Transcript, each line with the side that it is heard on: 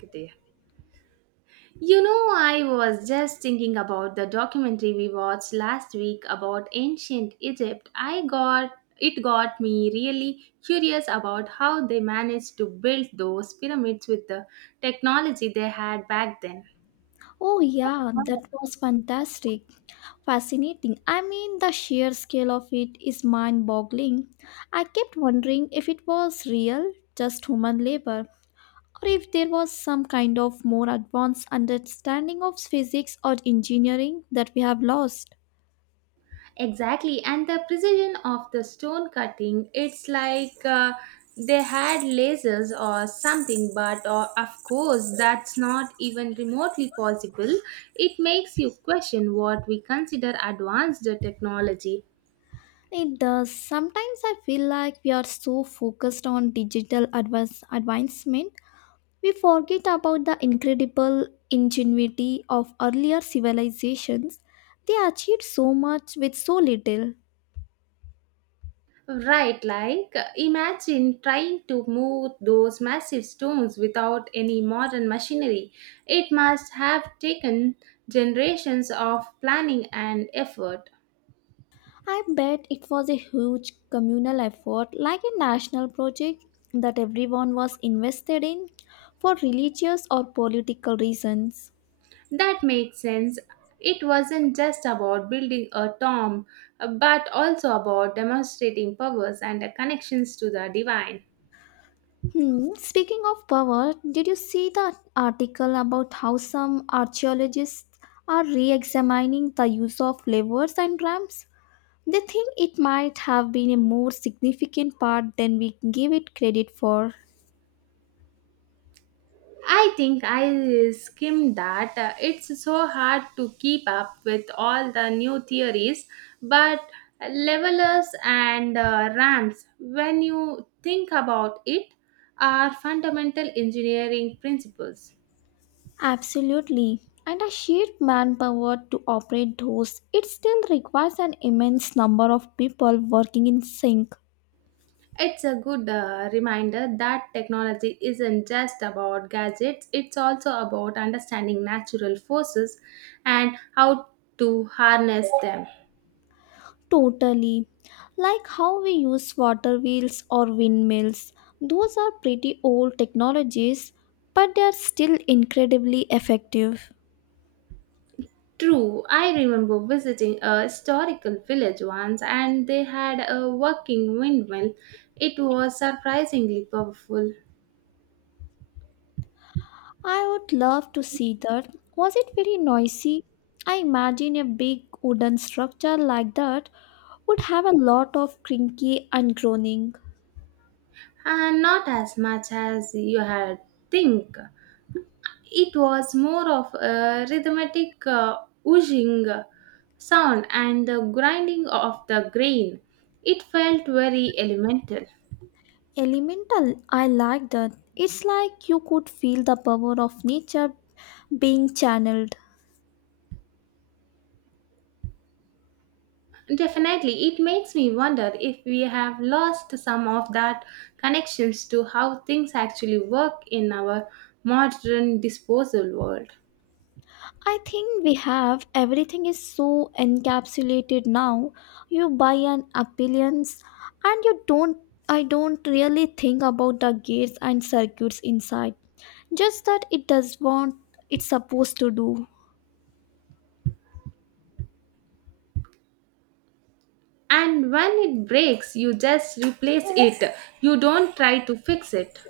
right: There. You know, I was just thinking about the documentary we watched last week about ancient Egypt. I got it got me really curious about how they managed to build those pyramids with the technology they had back then.
left: Oh, yeah, that was fantastic. Fascinating. I mean, the sheer scale of it is mind boggling. I kept wondering if it was real, just human labor, or if there was some kind of more advanced understanding of physics or engineering that we have lost.
right: Exactly, and the precision of the stone cutting, it's like they had lasers or something, but of course, that's not even remotely possible. It makes you question what we consider advanced technology.
left: It does. Sometimes I feel like we are so focused on digital advancement. We forget about the incredible ingenuity of earlier civilizations. They achieved so much with so little.
right: Right, like imagine trying to move those massive stones without any modern machinery. It must have taken generations of planning and effort.
left: I bet it was a huge communal effort, like a national project that everyone was invested in for religious or political reasons.
right: That makes sense. It wasn't just about building a tomb, but also about demonstrating powers and connections to the divine.
left: Hmm. Speaking of power, did you see the article about how some archaeologists are re examining the use of levers and ramps? They think it might have been a more significant part than we give it credit for.
right: I think I skimmed that. It's so hard to keep up with all the new theories, but levelers and ramps, when you think about it, are fundamental engineering principles.
left: Absolutely. And a sheer manpower to operate those, it still requires an immense number of people working in sync.
right: It's a good reminder that technology isn't just about gadgets, it's also about understanding natural forces and how to harness them.
left: Totally. Like how we use water wheels or windmills. Those are pretty old technologies, but they are still incredibly effective.
right: True, I remember visiting a historical village once and they had a working windmill. It was surprisingly powerful
left: I would love to see that. Was it very noisy? I imagine a big wooden structure like that would have a lot of crinky and groaning.
right: and not as much as you had think. It was more of a rhythmic whooshing sound and the grinding of the grain. It felt very elemental.
left: Elemental, I like that. It's like you could feel the power of nature being channeled.
right: Definitely, it makes me wonder if we have lost some of that connections to how things actually work in our modern disposal world.
left: I think we have everything is so encapsulated now. You buy an appliance and you don't, I don't really think about the gates and circuits inside. Just that it does what it's supposed to do.
right: And when it breaks, you just replace it. You don't try to fix it.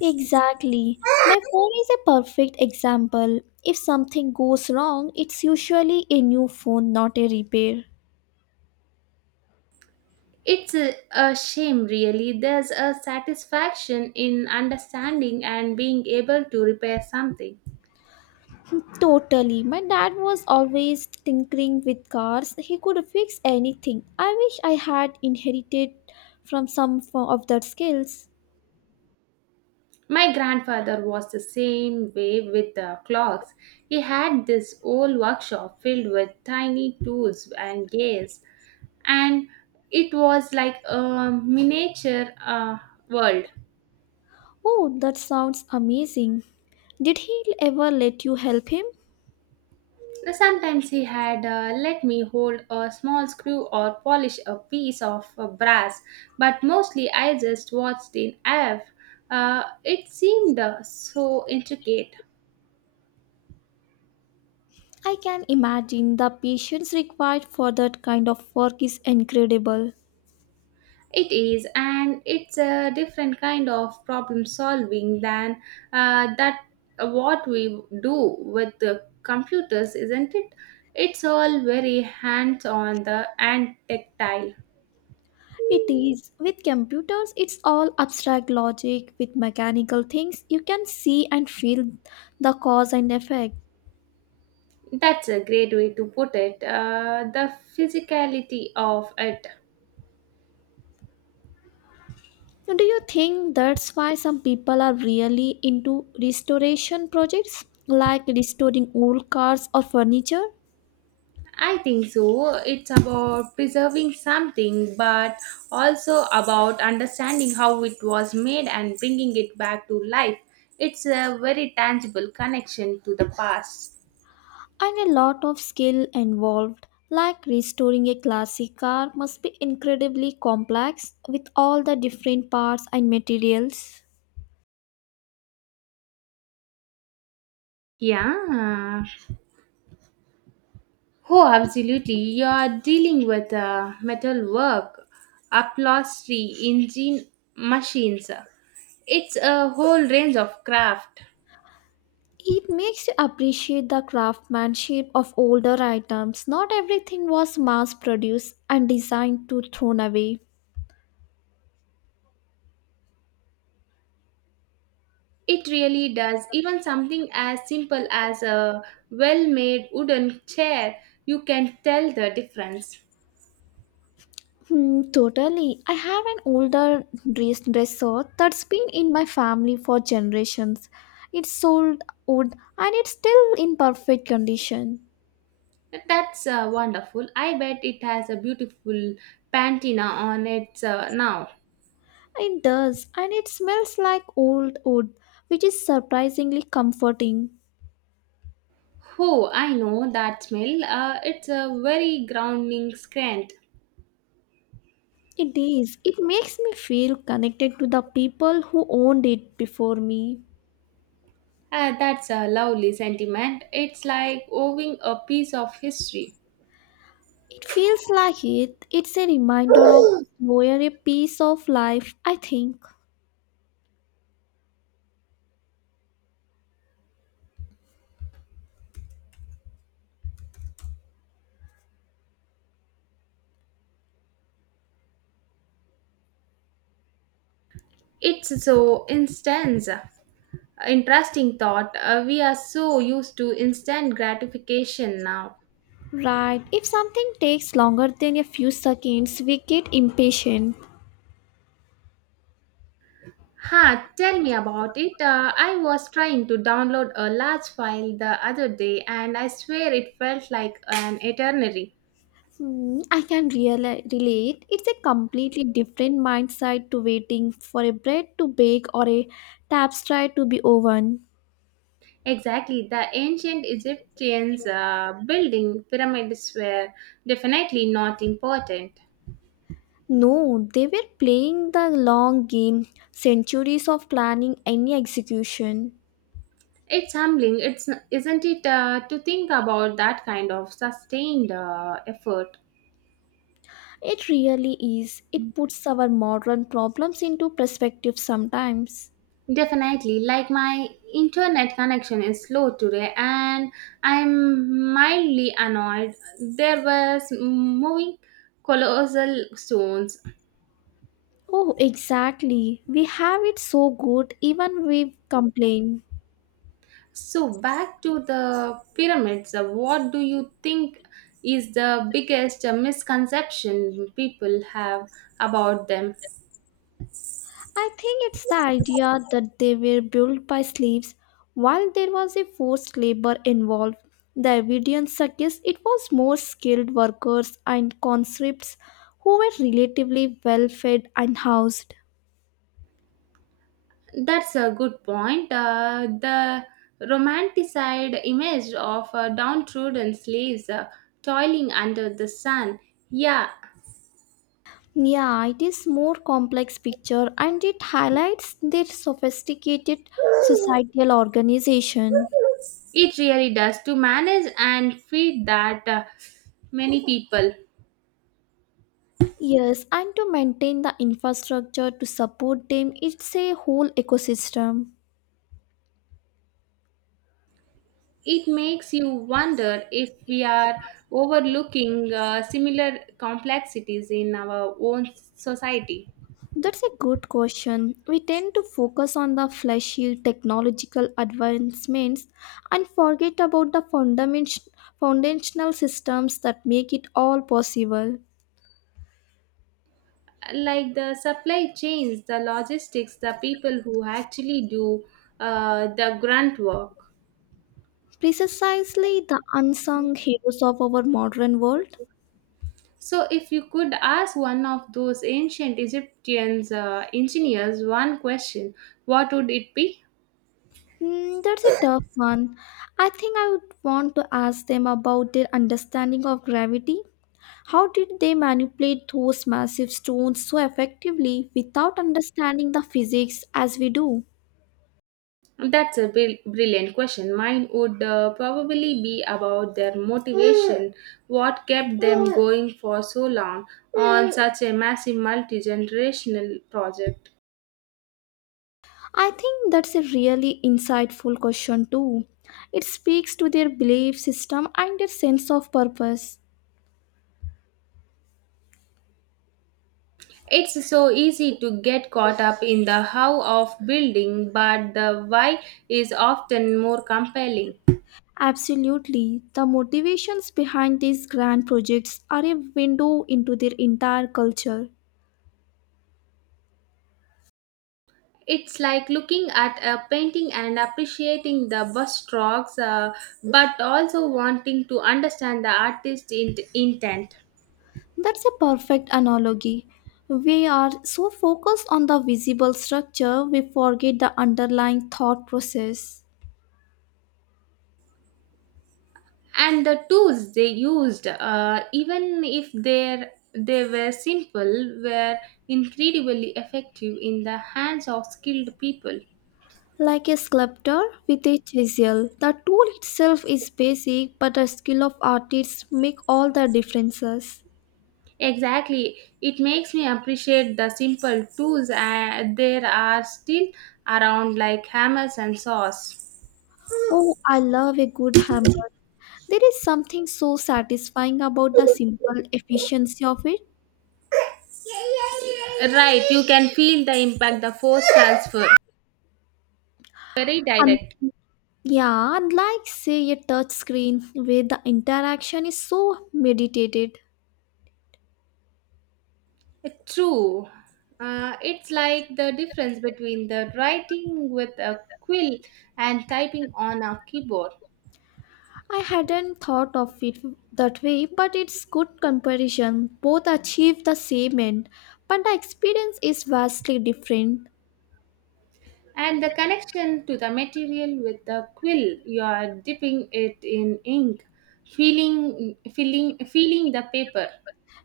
left: Exactly. My phone is a perfect example. If something goes wrong, it's usually a new phone, not a repair.
right: It's a shame, really. There's a satisfaction in understanding and being able to repair something.
left: Totally. My dad was always tinkering with cars. He could fix anything. I wish I had inherited from of that skills.
right: My grandfather was the same way with the clocks. He had this old workshop filled with tiny tools and gears, and it was like a miniature world.
left: Oh, that sounds amazing. Did he ever let you help him?
right: Sometimes he had let me hold a small screw or polish a piece of brass, but mostly I just watched in awe. It seemed so intricate.
left: I can imagine the patience required for that kind of work is incredible.
right: It is, and it's a different kind of problem solving than that what we do with the computers, isn't it? It's all very hands on the and tactile.
left: It is. With computers, it's all abstract logic. With mechanical things, you can see and feel the cause and effect.
right: That's a great way to put it. The physicality of it.
left: Do you think that's why some people are really into restoration projects, like restoring old cars or furniture?
right: I think so. It's about preserving something, but also about understanding how it was made and bringing it back to life. It's a very tangible connection to the past.
left: And a lot of skill involved, like restoring a classic car must be incredibly complex with all the different parts and materials.
right: Yeah. Oh, absolutely. You're dealing with metal work, upholstery, engine machines. It's a whole range of craft.
left: It makes you appreciate the craftsmanship of older items. Not everything was mass produced and designed to thrown away.
right: It really does. Even something as simple as a well made wooden chair, you can tell the difference.
left: Hmm, totally. I have an older dresser that's been in my family for generations. It's sold wood and it's still in perfect condition.
right: That's wonderful. I bet it has a beautiful patina on it now.
left: It does, and it smells like old wood, which is surprisingly comforting.
right: Oh, I know that smell. It's a very grounding scent.
left: It is. It makes me feel connected to the people who owned it before me.
right: That's a lovely sentiment. It's like owning a piece of history.
left: It feels like it. It's a reminder of slower a piece of life, I think.
right: It's so intense. Interesting thought. We are so used to instant gratification now.
left: Right. If something takes longer than a few seconds, we get impatient.
right: Ha, tell me about it. I was trying to download a large file the other day and I swear it felt like an eternity.
left: Hmm, I can reali relate. It's a completely different mindset to waiting for a bread to bake or a tapestry to be woven.
right: Exactly, the ancient Egyptians building pyramids were definitely not important.
left: No, they were playing the long game, centuries of planning and execution.
right: It's humbling, it's, isn't it, to think about that kind of sustained effort?
left: It really is. It puts our modern problems into perspective sometimes.
right: Definitely. Like my internet connection is slow today and I'm mildly annoyed. There was moving colossal stones.
left: Oh, exactly. We have it so good even we complain.
right: So back to the pyramids, what do you think is the biggest misconception people have about them?
left: I think it's the idea that they were built by slaves. While there was a forced labor involved, the evidence suggests it was more skilled workers and conscripts who were relatively well fed and housed.
right: That's a good point. The romanticized image of downtrodden slaves toiling under the sun yeah,
left: Yeah, it is more complex picture and it highlights their sophisticated societal organization.
right: it really does. To manage and feed that many people,
left: Yes, and to maintain the infrastructure to support them, it's a whole ecosystem.
right: it makes you wonder if we are overlooking similar complexities in our own society.
left: That's a good question. We tend to focus on the flashy technological advancements and forget about the foundational systems that make it all possible.
right: Like the supply chains, the logistics, the people who actually do the grunt work.
left: Precisely the unsung heroes of our modern world.
right: So, if you could ask one of those ancient Egyptians engineers one question, what would it be?
left: Hmm, that's a tough one. I think I would want to ask them about their understanding of gravity. How did they manipulate those massive stones so effectively without understanding the physics as we do?
right: That's a brilliant question. Mine would probably be about their motivation, what kept them going for so long on such a massive multi generational project.
left: I think that's a really insightful question, too. It speaks to their belief system and their sense of purpose.
right: It's so easy to get caught up in the how of building, but the why is often more compelling.
left: Absolutely. The motivations behind these grand projects are a window into their entire culture.
right: It's like looking at a painting and appreciating the brushstrokes, but also wanting to understand the artist's intent.
left: That's a perfect analogy. We are so focused on the visible structure, we forget the underlying thought process.
right: And the tools they used even if they were simple were incredibly effective in the hands of skilled people.
left: Like a sculptor with a chisel, the tool itself is basic, but the skill of artists make all the differences.
right: Exactly, it makes me appreciate the simple tools there are still around like hammers and saws.
left: Oh, I love a good hammer. There is something so satisfying about the simple efficiency of it.
right: Right, you can feel the impact, the force transfer, very
left: And
right: direct.
left: yeah, unlike say a touch screen where the interaction is so meditated.
right: It's true. It's like the difference between the writing with a quill and typing on a keyboard,
left: I hadn't thought of it that way, but it's good comparison. Both achieve the same end, but the experience is vastly different.
right: and the connection to the material with the quill. You are dipping it in ink, feeling the paper.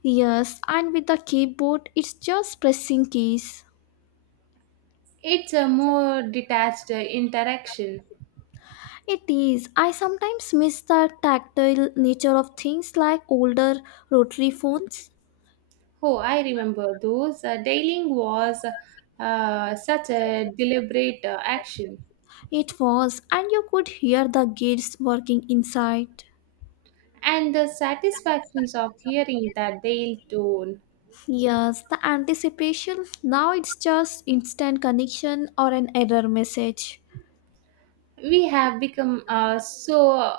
left: Yes, and with the keyboard, it's just pressing keys.
right: It's a more detached interaction.
left: It is. I sometimes miss the tactile nature of things like older rotary phones.
right: Oh, I remember those. Dialing was such a deliberate action.
left: It was, and you could hear the gears working inside.
right: And the satisfactions of hearing that they'll tone.
left: Yes, the anticipation. Now it's just instant connection or an error message.
right: We have become so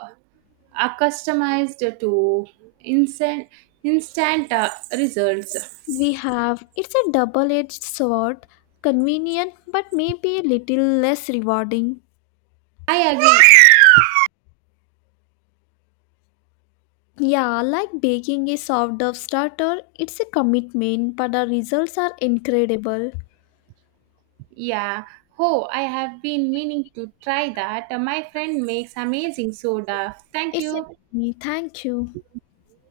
right: accustomed to instant, instant results.
left: We have. It's a double edged sword, convenient but maybe a little less rewarding.
right: I agree.
left: Yeah, like baking a soft dough starter, it's a commitment, but the results are incredible.
right: Yeah. Oh, I have been meaning to try that. My friend makes amazing soda. Thank
left: It's
right: you.
left: a thank you.